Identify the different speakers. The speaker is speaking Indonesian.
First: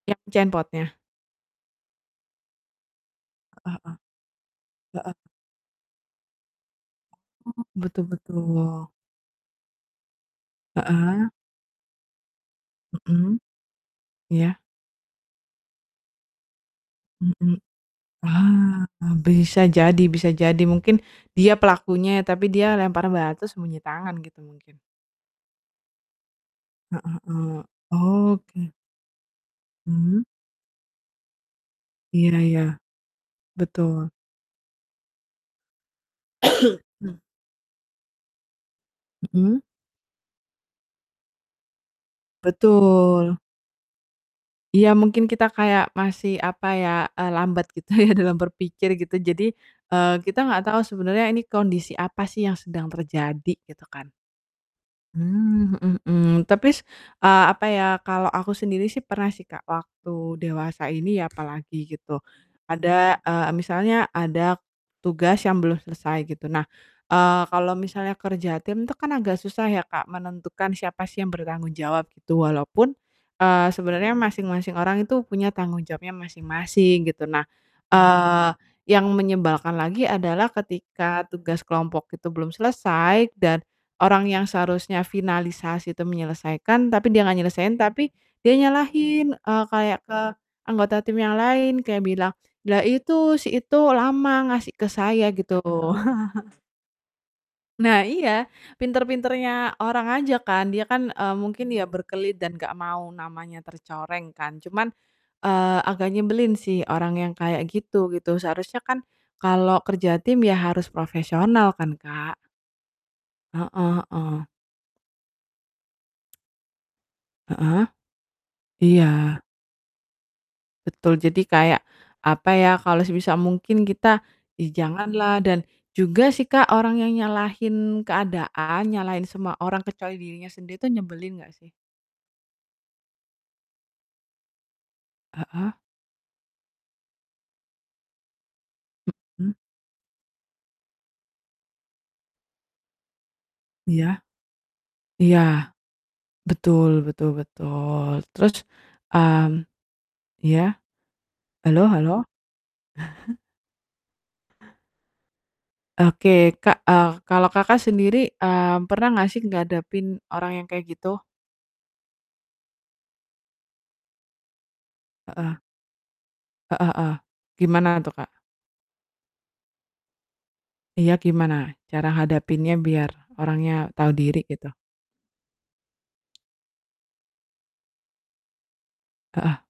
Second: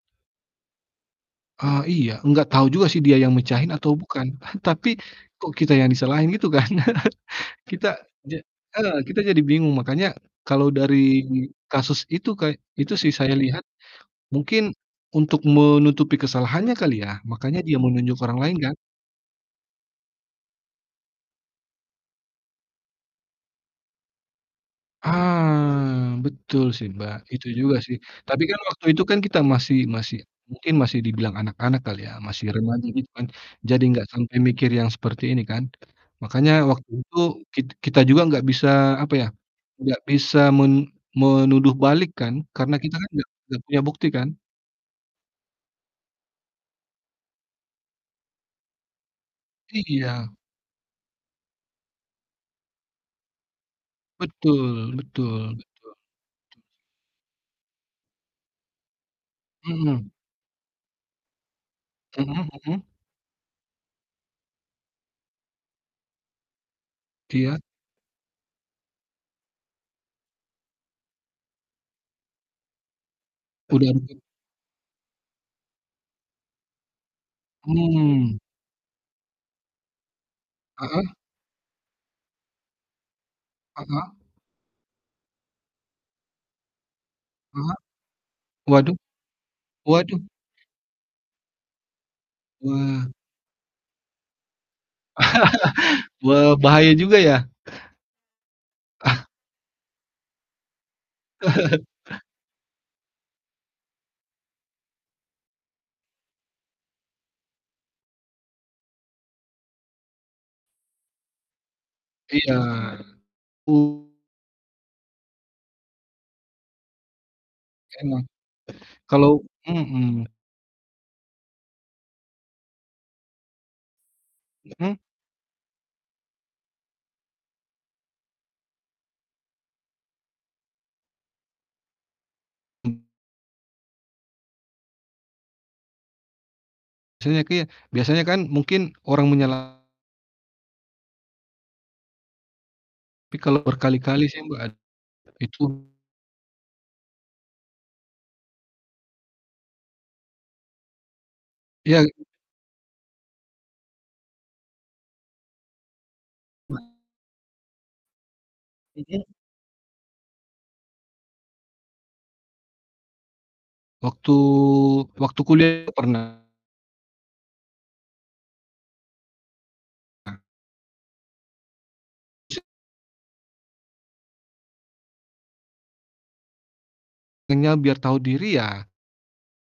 Speaker 1: Yang mecahin potnya?
Speaker 2: Ah, iya, enggak tahu juga sih dia yang mecahin
Speaker 1: Heeh
Speaker 2: atau
Speaker 1: heeh,
Speaker 2: bukan tapi,
Speaker 1: heeh.
Speaker 2: kok kita yang disalahin gitu kan?
Speaker 1: Oh
Speaker 2: Kita
Speaker 1: betul
Speaker 2: ja
Speaker 1: betul.
Speaker 2: heeh, kita jadi bingung makanya, kalau dari
Speaker 1: Heeh.
Speaker 2: kasus itu kay itu sih saya
Speaker 1: Mhm,
Speaker 2: lihat,
Speaker 1: iya.
Speaker 2: mungkin, untuk menutupi kesalahannya kali ya
Speaker 1: Mhm,
Speaker 2: makanya dia menunjuk orang lain kan?
Speaker 1: ah, bisa jadi bisa jadi mungkin dia pelakunya, tapi dia lempar batu sembunyi tangan gitu mungkin.
Speaker 2: Ah, betul sih,
Speaker 1: Heeh
Speaker 2: Mbak, itu
Speaker 1: heeh,
Speaker 2: juga sih, tapi kan
Speaker 1: oke.
Speaker 2: waktu itu kan kita masih masih
Speaker 1: Mmm.
Speaker 2: mungkin masih dibilang anak-anak kali ya,
Speaker 1: Iya
Speaker 2: masih
Speaker 1: iya,
Speaker 2: remaja gitu kan, jadi enggak
Speaker 1: betul.
Speaker 2: sampai mikir yang seperti ini kan. Makanya waktu itu kit kita juga enggak bisa apa ya,
Speaker 1: Mhm.
Speaker 2: enggak bisa men menuduh balik kan karena kita kan enggak
Speaker 1: Betul.
Speaker 2: enggak punya bukti kan?
Speaker 1: Iya, mungkin kita kayak masih, apa ya, eee, lambat gitu ya dalam berpikir gitu jadi, eee,
Speaker 2: Iya.
Speaker 1: kita nggak tahu sebenarnya ini kondisi apa sih yang sedang terjadi gitu kan.
Speaker 2: Betul betul betul.
Speaker 1: Mmm, mhm mhm, tapi s eee, apa ya, kalau aku sendiri sih pernah sih Kak,
Speaker 2: Mmm.
Speaker 1: waktu dewasa ini apalagi gitu,
Speaker 2: Mhm mhm.
Speaker 1: ada eee, misalnya ada, tugas yang belum selesai gitu, nah, eee,
Speaker 2: Iya.
Speaker 1: kalau misalnya kerja tim itu kan agak susah ya Kak, menentukan siapa sih yang bertanggung jawab gitu walaupun, eee,
Speaker 2: Udah.
Speaker 1: sebenarnya
Speaker 2: [unintelligible]
Speaker 1: masing-masing orang itu punya tanggung jawabnya masing-masing gitu. Nah,
Speaker 2: Mmm.
Speaker 1: eee, yang menyebalkan lagi adalah
Speaker 2: Heeh.
Speaker 1: ketika tugas kelompok itu belum selesai dan,
Speaker 2: Heeh.
Speaker 1: orang yang seharusnya finalisasi itu menyelesaikan, tapi dia nggak
Speaker 2: Heeh,
Speaker 1: nyelesain, tapi dia
Speaker 2: waduh,
Speaker 1: nyalahin, eee, kayak ke
Speaker 2: waduh.
Speaker 1: anggota tim yang lain, kayak bilang, "Lah
Speaker 2: Wah.
Speaker 1: itu, si itu lama ngasih ke saya," gitu.
Speaker 2: Wah, bahaya juga ya.
Speaker 1: Nah iya,
Speaker 2: Ah!
Speaker 1: pinter-pinternya orang aja kan, dia kan, eee, mungkin ya berkelit dan gak mau namanya tercoreng kan cuman, eee, agak nyebelin sih orang yang kayak gitu, gitu seharusnya kan, kalau kerja tim ya harus profesional kan, Kak?
Speaker 2: Iya,
Speaker 1: Heeh
Speaker 2: u
Speaker 1: heeh. Heeh,
Speaker 2: Emang,
Speaker 1: iya
Speaker 2: kalau mhm.
Speaker 1: Betul jadi kayak, apa ya, kalau sebisa mungkin kita ya
Speaker 2: Mhm.
Speaker 1: janganlah dan, juga sih Kak, orang yang nyalahin keadaan, nyalahin semua orang kecuali dirinya sendiri itu nyebelin nggak sih? Heeh.
Speaker 2: Biasanya kia biasanya kan mungkin orang
Speaker 1: Mhm.
Speaker 2: menyala tapi kalau
Speaker 1: Iya.
Speaker 2: berkali-kali sih Mbak, ad
Speaker 1: Iya.
Speaker 2: itu
Speaker 1: Betul betul betul terus mmm, iya, halo
Speaker 2: Iya.
Speaker 1: halo? Oke, Kak, eee, kalau Kakak sendiri, eee, pernah
Speaker 2: Mhm.
Speaker 1: nggak sih ngadepin orang yang kayak gitu?
Speaker 2: Waktu waktu
Speaker 1: Heeh.
Speaker 2: kuliah itu pernah.
Speaker 1: Heeh heeh, gimana tuh, Kak?
Speaker 2: A
Speaker 1: Iya, gimana? Cara hadapinnya biar orangnya tahu diri gitu?
Speaker 2: Enya biar tahu diri ya
Speaker 1: Heeh.